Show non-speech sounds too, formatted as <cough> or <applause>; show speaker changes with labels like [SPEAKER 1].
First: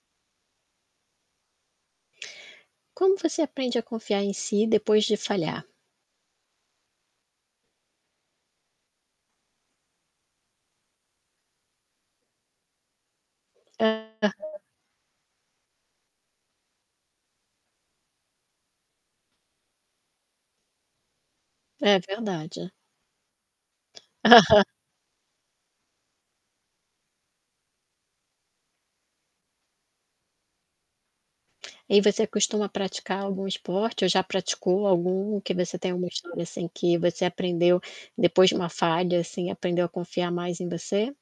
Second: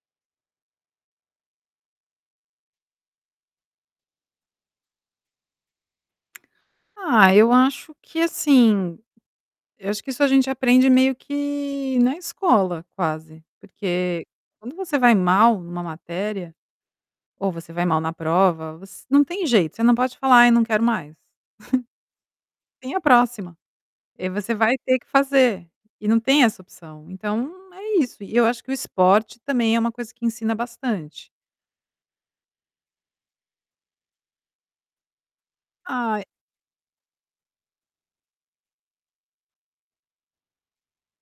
[SPEAKER 1] Como você aprende a confiar em si depois de falhar?
[SPEAKER 2] Ah, eu acho que assim, eu acho que isso a gente aprende meio que na escola, quase. Porque
[SPEAKER 1] Aham.
[SPEAKER 2] quando você vai mal em uma matéria, ou você vai mal na prova, você não tem jeito, você não pode falar: "Ai eu não quero mais."
[SPEAKER 1] É verdade.
[SPEAKER 2] <chuckles> Tem a próxima. E aí você
[SPEAKER 1] Aham.
[SPEAKER 2] vai ter que fazer, e não tem essa opção. Então é isso, e eu acho que o esporte também é uma coisa que ensina bastante.
[SPEAKER 1] E você costuma praticar algum esporte ou já praticou algum que você tem alguma
[SPEAKER 2] Ai
[SPEAKER 1] história assim que você aprendeu depois de uma falha assim, aprendeu a confiar mais em você?